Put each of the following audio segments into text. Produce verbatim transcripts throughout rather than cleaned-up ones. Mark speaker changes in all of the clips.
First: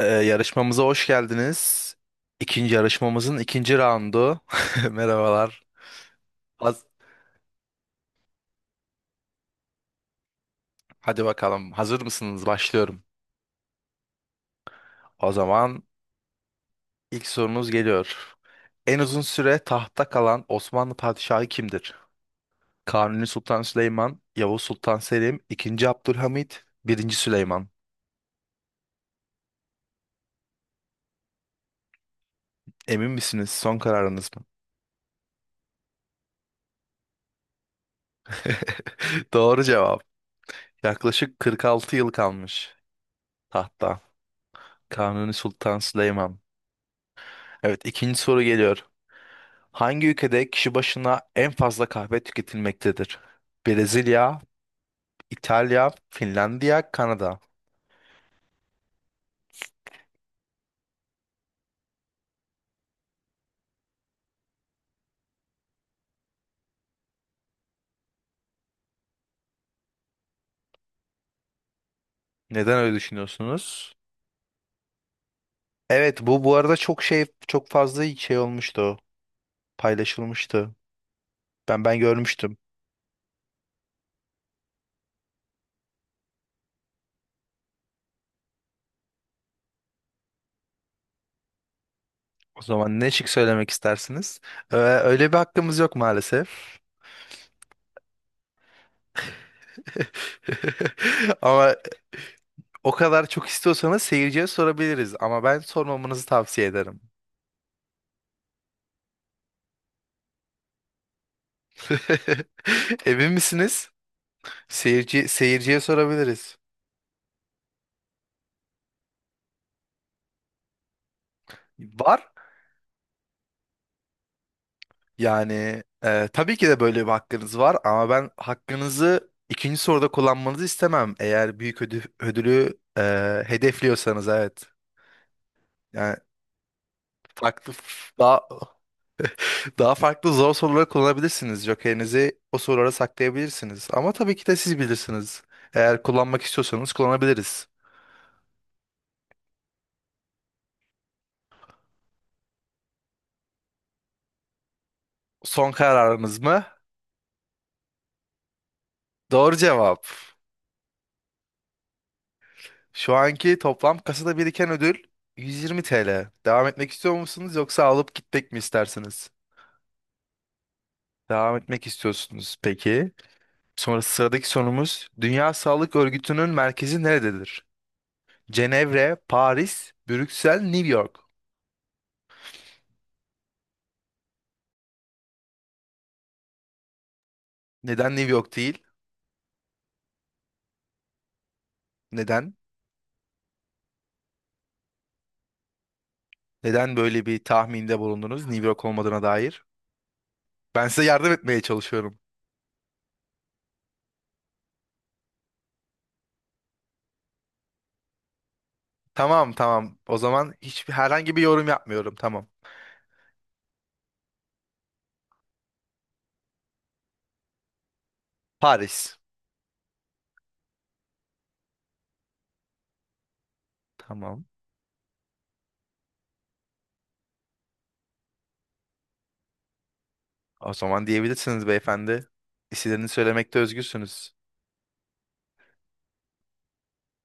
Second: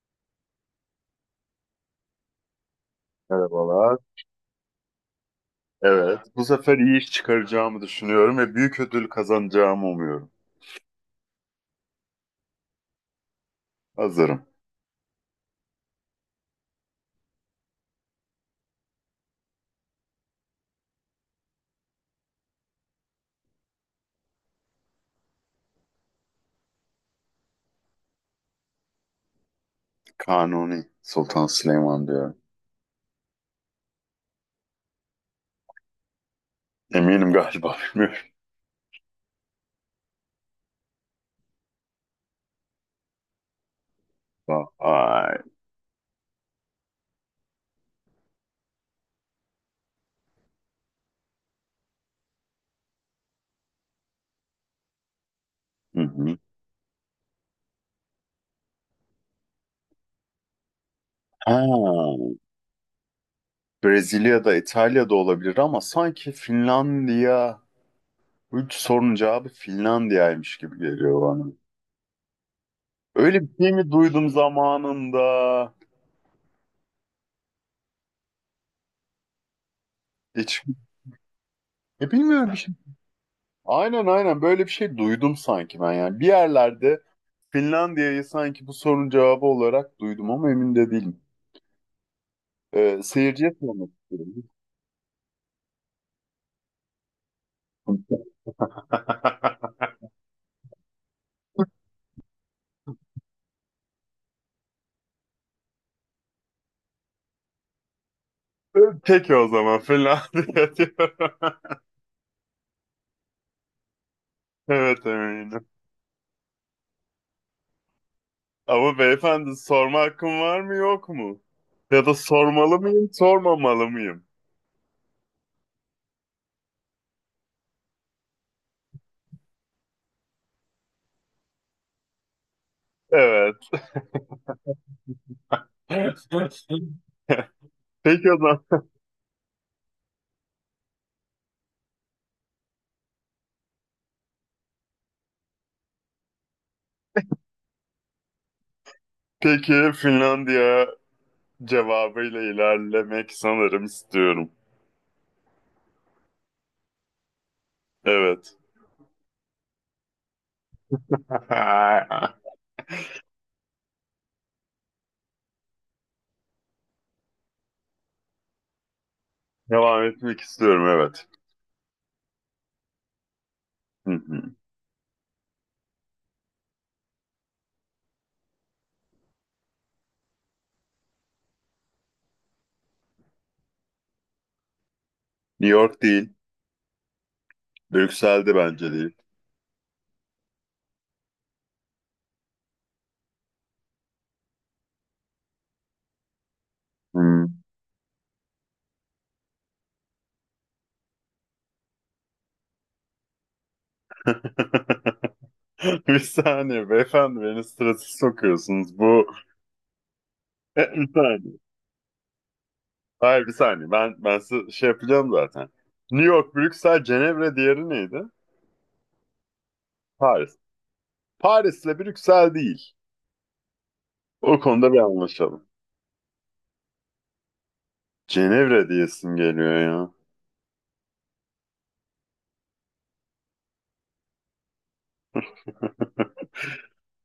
Speaker 1: Ee, yarışmamıza hoş geldiniz. İkinci yarışmamızın ikinci
Speaker 2: Merhabalar.
Speaker 1: raundu. Merhabalar.
Speaker 2: Evet, bu sefer
Speaker 1: Haz-
Speaker 2: iyi iş çıkaracağımı düşünüyorum ve büyük ödül kazanacağımı umuyorum.
Speaker 1: Hadi bakalım. Hazır mısınız? Başlıyorum.
Speaker 2: Hazırım.
Speaker 1: O zaman ilk sorunuz geliyor. En uzun süre tahtta kalan Osmanlı padişahı kimdir? Kanuni Sultan Süleyman, Yavuz Sultan Selim, ikinci. Abdülhamit, I. Süleyman.
Speaker 2: Kanuni Sultan Süleyman diyorum.
Speaker 1: Emin misiniz? Son kararınız mı?
Speaker 2: Eminim galiba, bilmiyorum.
Speaker 1: Doğru cevap. Yaklaşık kırk altı yıl kalmış tahtta. Kanuni
Speaker 2: Vay.
Speaker 1: Sultan Süleyman. Evet, ikinci soru geliyor. Hangi ülkede kişi başına en fazla kahve tüketilmektedir? Brezilya, İtalya,
Speaker 2: Hı hı.
Speaker 1: Finlandiya, Kanada.
Speaker 2: Ha, Brezilya'da, İtalya'da olabilir ama sanki Finlandiya, bu üç sorunun cevabı Finlandiya'ymış gibi geliyor bana.
Speaker 1: Neden öyle
Speaker 2: Öyle bir şey mi
Speaker 1: düşünüyorsunuz?
Speaker 2: duydum zamanında?
Speaker 1: Evet, bu bu arada çok şey çok fazla şey olmuştu.
Speaker 2: Hiç,
Speaker 1: Paylaşılmıştı. Ben ben
Speaker 2: e, bilmiyorum.
Speaker 1: görmüştüm.
Speaker 2: Aynen aynen böyle bir şey duydum sanki ben, yani. Bir yerlerde Finlandiya'yı sanki bu sorunun cevabı olarak duydum ama emin de değilim.
Speaker 1: O zaman
Speaker 2: Ee,
Speaker 1: ne şık
Speaker 2: seyirciye
Speaker 1: söylemek
Speaker 2: sormak istiyorum.
Speaker 1: istersiniz? Ee, öyle bir hakkımız yok maalesef. Ama o kadar çok istiyorsanız seyirciye sorabiliriz. Ama ben sormamanızı tavsiye ederim.
Speaker 2: Peki o zaman Finlandiya diyorum.
Speaker 1: Emin misiniz?
Speaker 2: Evet,
Speaker 1: Seyirci,
Speaker 2: eminim.
Speaker 1: seyirciye sorabiliriz.
Speaker 2: Ama beyefendi, sorma hakkım var mı yok mu? Ya da
Speaker 1: Var.
Speaker 2: sormalı mıyım, sormamalı mıyım?
Speaker 1: Yani e, tabii ki de böyle bir hakkınız var ama ben hakkınızı ikinci soruda kullanmanızı istemem. Eğer büyük ödü- ödülü e,
Speaker 2: Evet.
Speaker 1: hedefliyorsanız, evet. Yani farklı
Speaker 2: Peki o
Speaker 1: daha
Speaker 2: zaman.
Speaker 1: daha farklı zor soruları kullanabilirsiniz. Jokerinizi o sorulara saklayabilirsiniz. Ama tabii ki de siz bilirsiniz. Eğer kullanmak istiyorsanız kullanabiliriz.
Speaker 2: Peki Finlandiya cevabıyla ilerlemek sanırım istiyorum.
Speaker 1: Son kararınız mı?
Speaker 2: Evet.
Speaker 1: Doğru cevap. Şu anki toplam kasada biriken ödül yüz yirmi T L. Devam etmek istiyor musunuz yoksa alıp gitmek mi istersiniz?
Speaker 2: Devam etmek istiyorum, evet.
Speaker 1: Devam etmek istiyorsunuz, peki. Sonra
Speaker 2: Hı
Speaker 1: sıradaki
Speaker 2: hı.
Speaker 1: sorumuz, Dünya Sağlık Örgütü'nün merkezi nerededir? Cenevre, Paris, Brüksel, New York.
Speaker 2: New York değil.
Speaker 1: Neden New
Speaker 2: Brüksel'de
Speaker 1: York değil?
Speaker 2: bence değil.
Speaker 1: Neden? Neden böyle bir
Speaker 2: Hı.
Speaker 1: tahminde bulundunuz, New York olmadığına dair? Ben size yardım etmeye çalışıyorum.
Speaker 2: Bir saniye beyefendi, beni strese sokuyorsunuz. Bu
Speaker 1: Tamam tamam. O zaman hiçbir
Speaker 2: bir
Speaker 1: herhangi bir
Speaker 2: saniye.
Speaker 1: yorum yapmıyorum. Tamam.
Speaker 2: Hayır, bir saniye. Ben ben size şey yapacağım zaten. New York, Brüksel, Cenevre, diğeri neydi?
Speaker 1: Paris.
Speaker 2: Paris. Paris'le Brüksel değil.
Speaker 1: Tamam.
Speaker 2: O konuda bir anlaşalım. Cenevre diyesim geliyor ya.
Speaker 1: O zaman diyebilirsiniz beyefendi. İsimlerini söylemekte özgürsünüz.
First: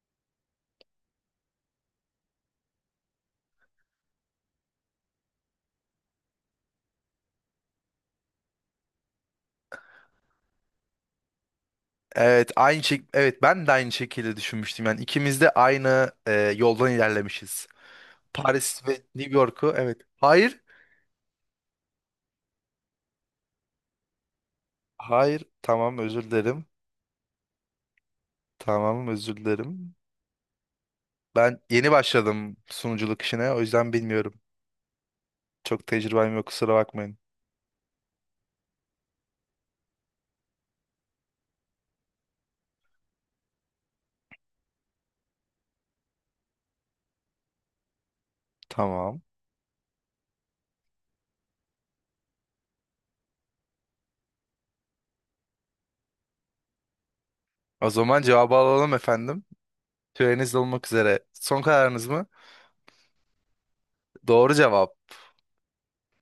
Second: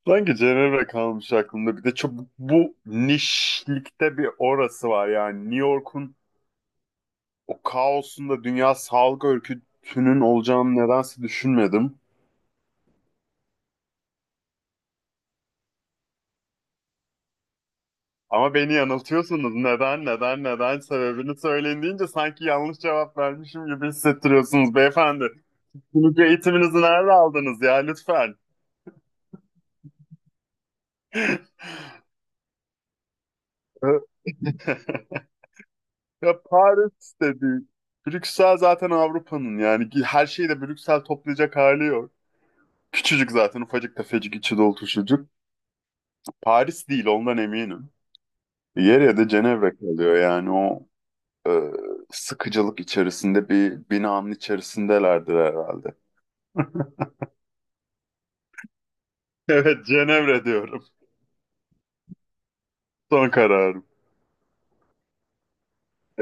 Speaker 2: Sanki Cenevre kalmış aklımda. Bir de çok bu nişlikte bir orası var yani. New York'un, o kaosun da Dünya Sağlık Örgütü'nün olacağını nedense düşünmedim.
Speaker 1: Evet, aynı şey. Evet, ben de aynı şekilde düşünmüştüm. Yani ikimiz de aynı e, yoldan ilerlemişiz.
Speaker 2: Ama beni
Speaker 1: Paris ve New
Speaker 2: yanıltıyorsunuz.
Speaker 1: York'u. Evet.
Speaker 2: Neden, neden,
Speaker 1: Hayır.
Speaker 2: neden sebebini söyleyin deyince sanki yanlış cevap vermişim gibi hissettiriyorsunuz beyefendi.
Speaker 1: Hayır. Tamam,
Speaker 2: Sunucu
Speaker 1: özür dilerim.
Speaker 2: eğitiminizi nerede aldınız ya, lütfen?
Speaker 1: Tamam, özür dilerim. Ben yeni başladım sunuculuk işine. O yüzden bilmiyorum. Çok
Speaker 2: Ya
Speaker 1: tecrübem yok. Kusura
Speaker 2: Paris
Speaker 1: bakmayın.
Speaker 2: dedi. Brüksel zaten Avrupa'nın, yani her şeyi de Brüksel toplayacak hali yok. Küçücük zaten, ufacık tefecik içi dolu çocuk. Paris değil, ondan eminim. Yer ya
Speaker 1: Tamam.
Speaker 2: da Cenevre kalıyor yani, o e, sıkıcılık içerisinde bir binanın içerisindelerdir herhalde.
Speaker 1: O zaman cevabı alalım efendim.
Speaker 2: Evet, Cenevre
Speaker 1: Süreniz
Speaker 2: diyorum.
Speaker 1: dolmak üzere. Son kararınız mı?
Speaker 2: Son kararım.
Speaker 1: Doğru cevap.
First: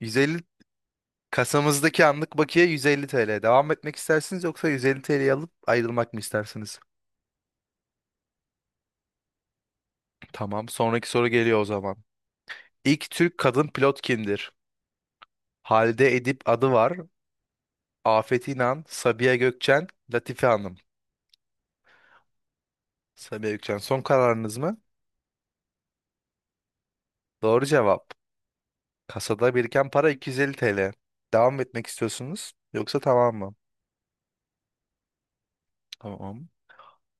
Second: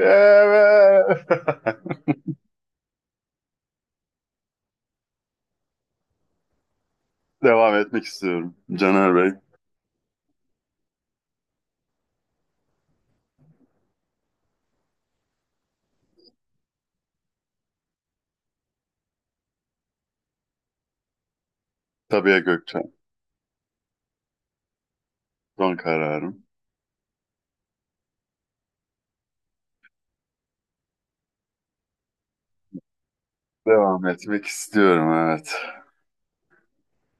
Speaker 1: yüz elli Kasamızdaki anlık bakiye yüz elli T L. Devam etmek istersiniz yoksa yüz elli T L'yi alıp ayrılmak mı istersiniz?
Speaker 2: Devam etmek istiyorum. Caner Bey,
Speaker 1: Tamam. Sonraki soru geliyor o zaman. İlk Türk kadın pilot kimdir? Halide Edip adı var. Afet İnan, Sabiha Gökçen, Latife Hanım.
Speaker 2: Sabiha Gökçen.
Speaker 1: Sabiha Gökçen, son kararınız mı?
Speaker 2: Son kararım.
Speaker 1: Doğru cevap. Kasada biriken para iki yüz elli T L. Devam etmek istiyorsunuz yoksa tamam mı?
Speaker 2: Devam etmek istiyorum, evet.
Speaker 1: Tamam.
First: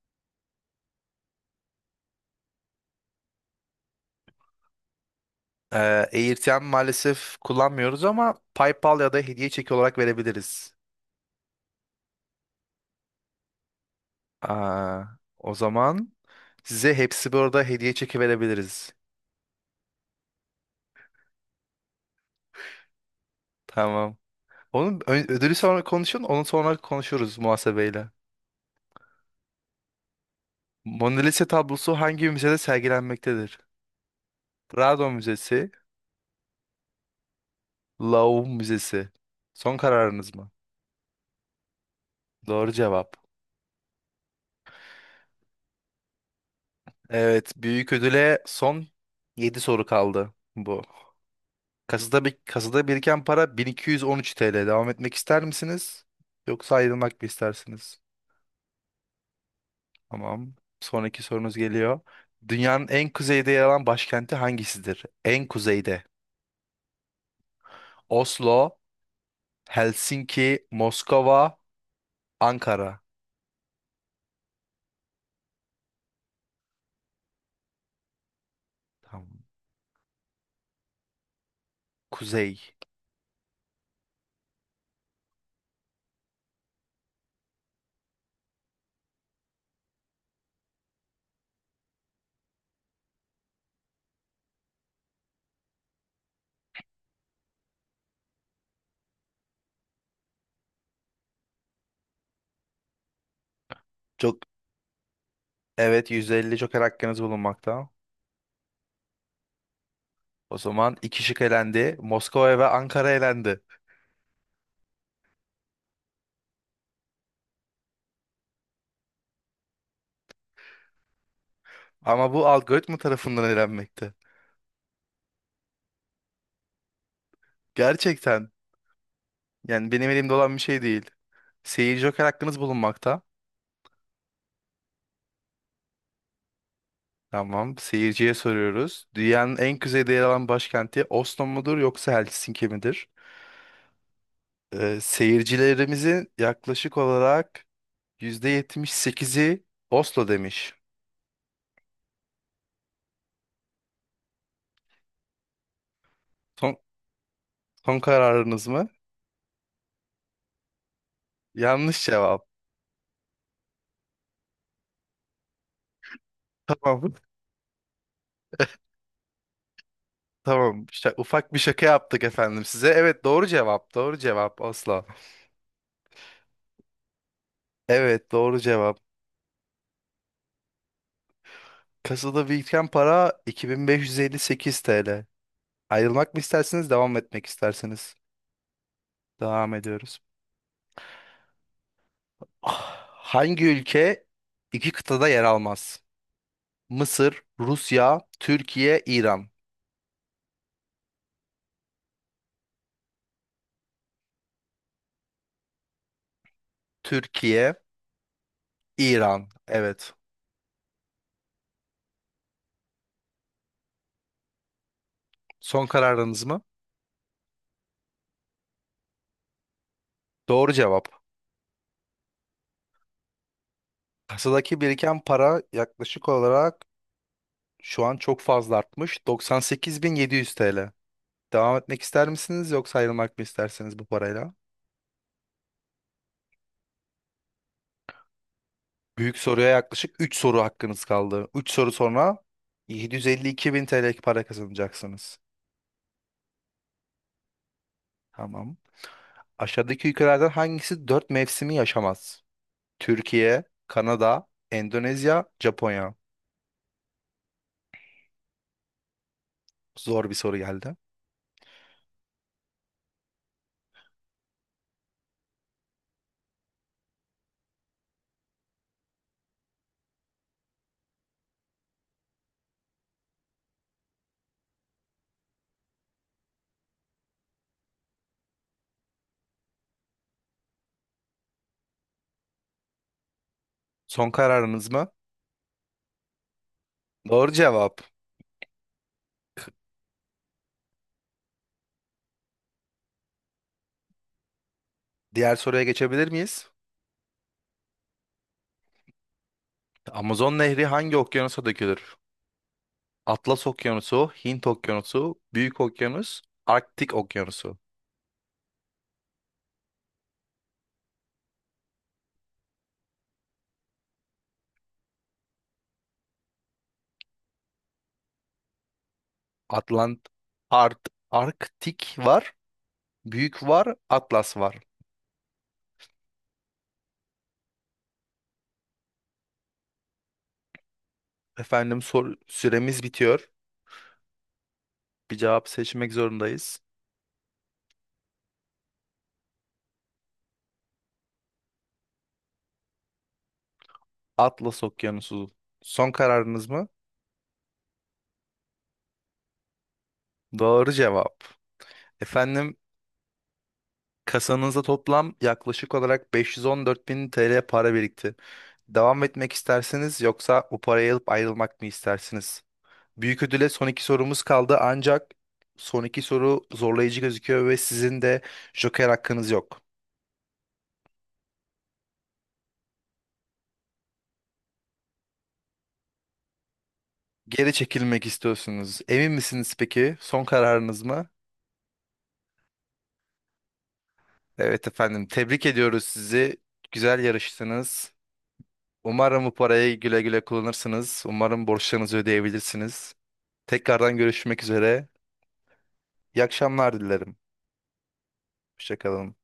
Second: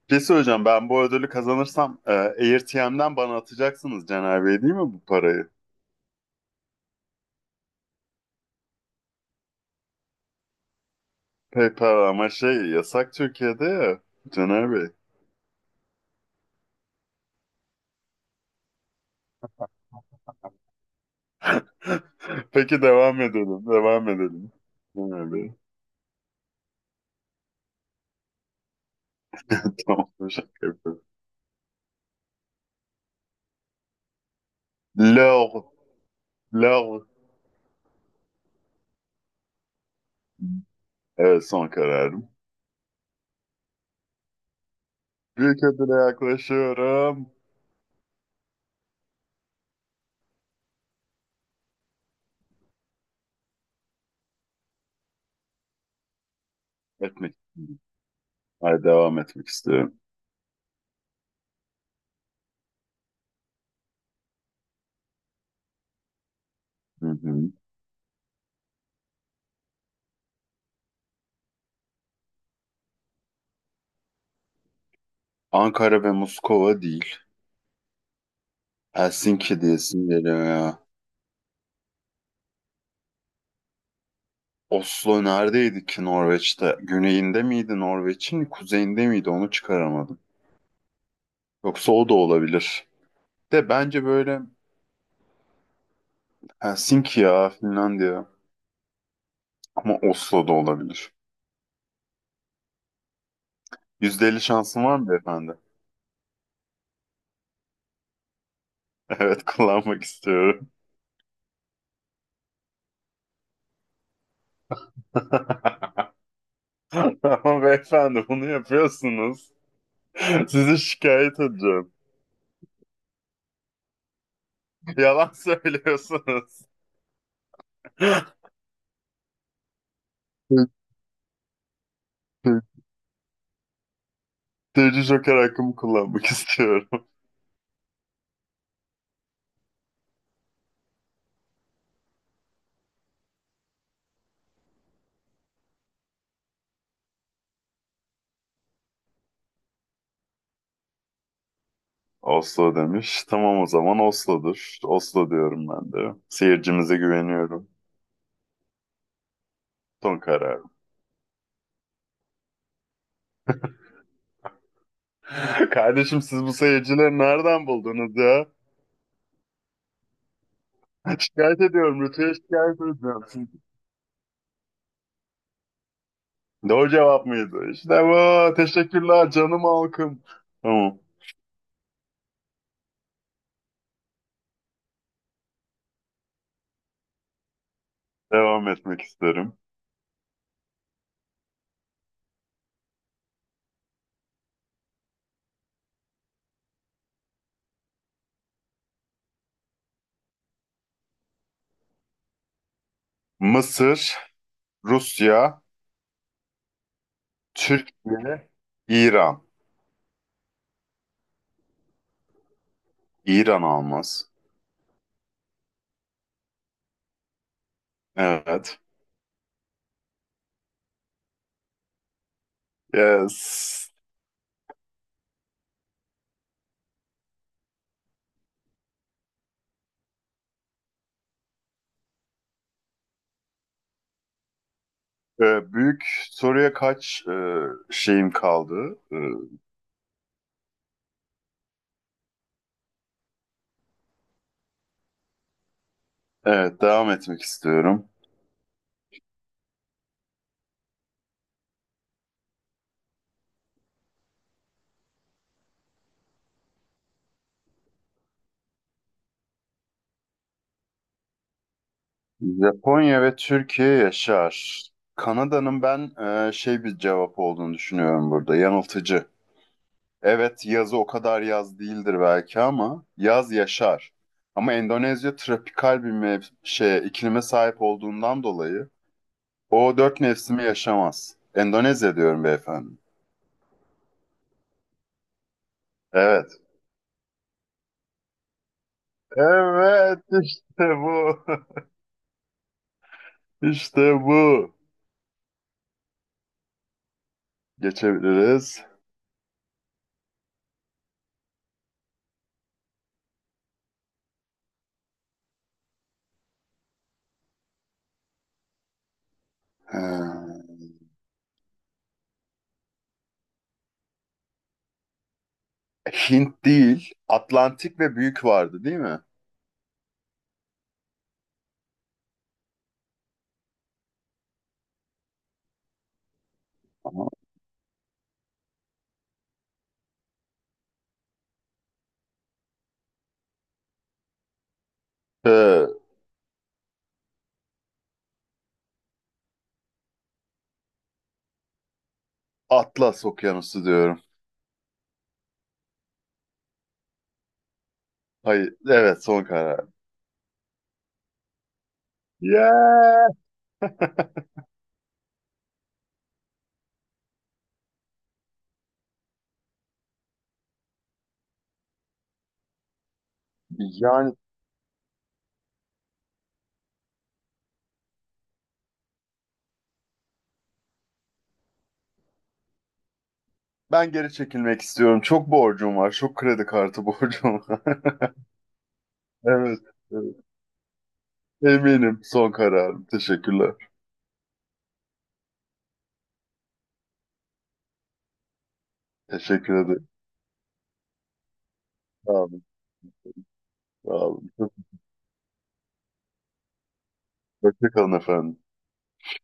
Speaker 2: Bir şey söyleyeceğim, ben bu ödülü kazanırsam e, AirTM'den bana atacaksınız Caner Bey, değil mi, bu parayı?
Speaker 1: Ee, AirTM maalesef kullanmıyoruz ama PayPal ya da hediye çeki olarak verebiliriz.
Speaker 2: PayPal ama şey yasak Türkiye'de ya, Caner Bey.
Speaker 1: Aa, O zaman size hepsi burada hediye çeki verebiliriz.
Speaker 2: Peki, devam edelim, devam
Speaker 1: Tamam.
Speaker 2: edelim.
Speaker 1: Onun ö-
Speaker 2: Caner Bey.
Speaker 1: ödülü sonra konuşun, onu sonra konuşuruz muhasebeyle.
Speaker 2: Tamam, bir şaka yapıyorum.
Speaker 1: Mona Lisa tablosu hangi müzede sergilenmektedir? Prado Müzesi,
Speaker 2: Lor, lor.
Speaker 1: Louvre Müzesi. Son kararınız mı?
Speaker 2: Evet, son kararım.
Speaker 1: Doğru cevap.
Speaker 2: Büyük ödüle yaklaşıyorum.
Speaker 1: Evet, büyük ödüle son yedi soru kaldı bu. Kasada, bir, kasada biriken para bin iki yüz on üç T L. Devam etmek ister misiniz? Yoksa ayrılmak mı
Speaker 2: Etmek. İstiyorum.
Speaker 1: istersiniz?
Speaker 2: Hayır, devam etmek istiyorum.
Speaker 1: Tamam. Sonraki sorunuz geliyor. Dünyanın en kuzeyde yer alan başkenti hangisidir? En kuzeyde.
Speaker 2: Hı hı.
Speaker 1: Oslo, Helsinki, Moskova, Ankara.
Speaker 2: Ankara ve Moskova değil.
Speaker 1: Tamam.
Speaker 2: Helsinki diyesim geliyor ya.
Speaker 1: Kuzey.
Speaker 2: Oslo neredeydi ki, Norveç'te? Güneyinde miydi Norveç'in, kuzeyinde miydi? Onu çıkaramadım. Yoksa o da olabilir. De bence böyle Helsinki ya, Finlandiya. Ama Oslo da olabilir.
Speaker 1: Çok
Speaker 2: yüzde elli şansın var mı beyefendi?
Speaker 1: evet, yüz elli joker hakkınız bulunmakta.
Speaker 2: Evet, kullanmak
Speaker 1: O
Speaker 2: istiyorum.
Speaker 1: zaman iki şık elendi. Moskova ve Ankara elendi.
Speaker 2: Ama beyefendi, bunu yapıyorsunuz. Sizi şikayet edeceğim.
Speaker 1: Ama bu algoritma tarafından elenmekte.
Speaker 2: Yalan söylüyorsunuz.
Speaker 1: Gerçekten. Yani benim elimde olan bir şey değil. Seyir joker hakkınız bulunmakta.
Speaker 2: Tecrü Joker hakkımı kullanmak istiyorum.
Speaker 1: Tamam. Seyirciye soruyoruz. Dünyanın en kuzeyde yer alan başkenti Oslo mudur yoksa Helsinki midir? Ee, seyircilerimizin yaklaşık olarak yüzde yetmiş sekizi Oslo demiş.
Speaker 2: Oslo demiş. Tamam, o zaman Oslo'dur. Oslo diyorum ben de.
Speaker 1: Son,
Speaker 2: Seyircimize güveniyorum.
Speaker 1: Son kararınız mı?
Speaker 2: Son kararım.
Speaker 1: Yanlış cevap.
Speaker 2: Kardeşim, siz bu
Speaker 1: Tamam.
Speaker 2: seyircileri nereden buldunuz ya?
Speaker 1: Tamam. Şa- ufak bir
Speaker 2: Şikayet
Speaker 1: şaka
Speaker 2: ediyorum.
Speaker 1: yaptık
Speaker 2: Rütü'ye
Speaker 1: efendim
Speaker 2: şikayet
Speaker 1: size.
Speaker 2: edeceğim,
Speaker 1: Evet, doğru
Speaker 2: sizi.
Speaker 1: cevap. Doğru cevap Oslo.
Speaker 2: Doğru cevap mıydı? İşte
Speaker 1: Evet,
Speaker 2: bu.
Speaker 1: doğru cevap.
Speaker 2: Teşekkürler canım halkım. Tamam.
Speaker 1: Kasada biriken para iki bin beş yüz elli sekiz T L. Ayrılmak mı istersiniz, devam etmek istersiniz?
Speaker 2: Devam etmek isterim.
Speaker 1: Devam ediyoruz. Ah, hangi ülke iki kıtada yer almaz? Mısır, Rusya, Türkiye, İran.
Speaker 2: Mısır, Rusya,
Speaker 1: Türkiye,
Speaker 2: Türkiye, İran.
Speaker 1: İran. Evet.
Speaker 2: İran almaz.
Speaker 1: Son kararınız mı?
Speaker 2: Evet.
Speaker 1: Doğru cevap.
Speaker 2: Yes.
Speaker 1: Kasadaki biriken para yaklaşık olarak şu an çok fazla artmış. doksan sekiz bin yedi yüz T L. Devam etmek ister misiniz yoksa ayrılmak mı istersiniz bu parayla?
Speaker 2: Ee, büyük soruya kaç e, şeyim kaldı? Ee,
Speaker 1: Büyük soruya yaklaşık üç soru hakkınız kaldı. Üç soru sonra yedi yüz elli iki bin T L para kazanacaksınız.
Speaker 2: evet, devam etmek istiyorum.
Speaker 1: Tamam. Aşağıdaki ülkelerden hangisi dört mevsimi yaşamaz? Türkiye, Kanada, Endonezya, Japonya. Zor bir soru geldi.
Speaker 2: Japonya ve Türkiye yaşar. Kanada'nın ben e, şey bir cevap olduğunu düşünüyorum burada. Yanıltıcı. Evet, yazı o kadar yaz değildir belki ama yaz yaşar. Ama Endonezya tropikal bir mev- şeye, iklime sahip olduğundan dolayı o dört mevsimi yaşamaz. Endonezya diyorum beyefendi.
Speaker 1: Son kararınız mı?
Speaker 2: Evet.
Speaker 1: Doğru cevap.
Speaker 2: Evet, işte bu. İşte bu.
Speaker 1: Diğer soruya geçebilir miyiz?
Speaker 2: Geçebiliriz.
Speaker 1: Amazon Nehri hangi okyanusa dökülür? Atlas Okyanusu, Hint Okyanusu, Büyük Okyanus, Arktik Okyanusu.
Speaker 2: Ee, Hint değil, Atlantik ve büyük vardı, değil mi?
Speaker 1: Atlant, Art, Arktik var, Büyük var, Atlas var.
Speaker 2: Ama,
Speaker 1: Efendim sor, süremiz bitiyor. Bir cevap
Speaker 2: ee,
Speaker 1: seçmek zorundayız.
Speaker 2: Atlas Okyanusu diyorum.
Speaker 1: Atlas Okyanusu. Son kararınız mı?
Speaker 2: Hayır, evet, son karar.
Speaker 1: Doğru cevap. Efendim,
Speaker 2: Yeah!
Speaker 1: kasanızda toplam yaklaşık olarak beş yüz on dört bin T L para birikti. Devam etmek istersiniz yoksa bu parayı alıp ayrılmak mı istersiniz? Büyük ödüle son iki
Speaker 2: Yani
Speaker 1: sorumuz kaldı ancak son iki soru zorlayıcı gözüküyor ve sizin de joker hakkınız yok.
Speaker 2: ben geri çekilmek istiyorum. Çok borcum var. Çok kredi kartı borcum
Speaker 1: Geri
Speaker 2: var.
Speaker 1: çekilmek istiyorsunuz. Emin misiniz
Speaker 2: Evet,
Speaker 1: peki?
Speaker 2: evet.
Speaker 1: Son kararınız mı?
Speaker 2: Eminim, son kararım. Teşekkürler.
Speaker 1: Evet efendim, tebrik ediyoruz sizi. Güzel yarıştınız. Umarım bu
Speaker 2: Teşekkür
Speaker 1: parayı
Speaker 2: ederim.
Speaker 1: güle güle kullanırsınız. Umarım borçlarınızı
Speaker 2: Sağ olun.
Speaker 1: ödeyebilirsiniz.
Speaker 2: Sağ
Speaker 1: Tekrardan
Speaker 2: olun.
Speaker 1: görüşmek
Speaker 2: Çok
Speaker 1: üzere. İyi akşamlar dilerim.
Speaker 2: hoşça kalın efendim.
Speaker 1: Hoşça kalın.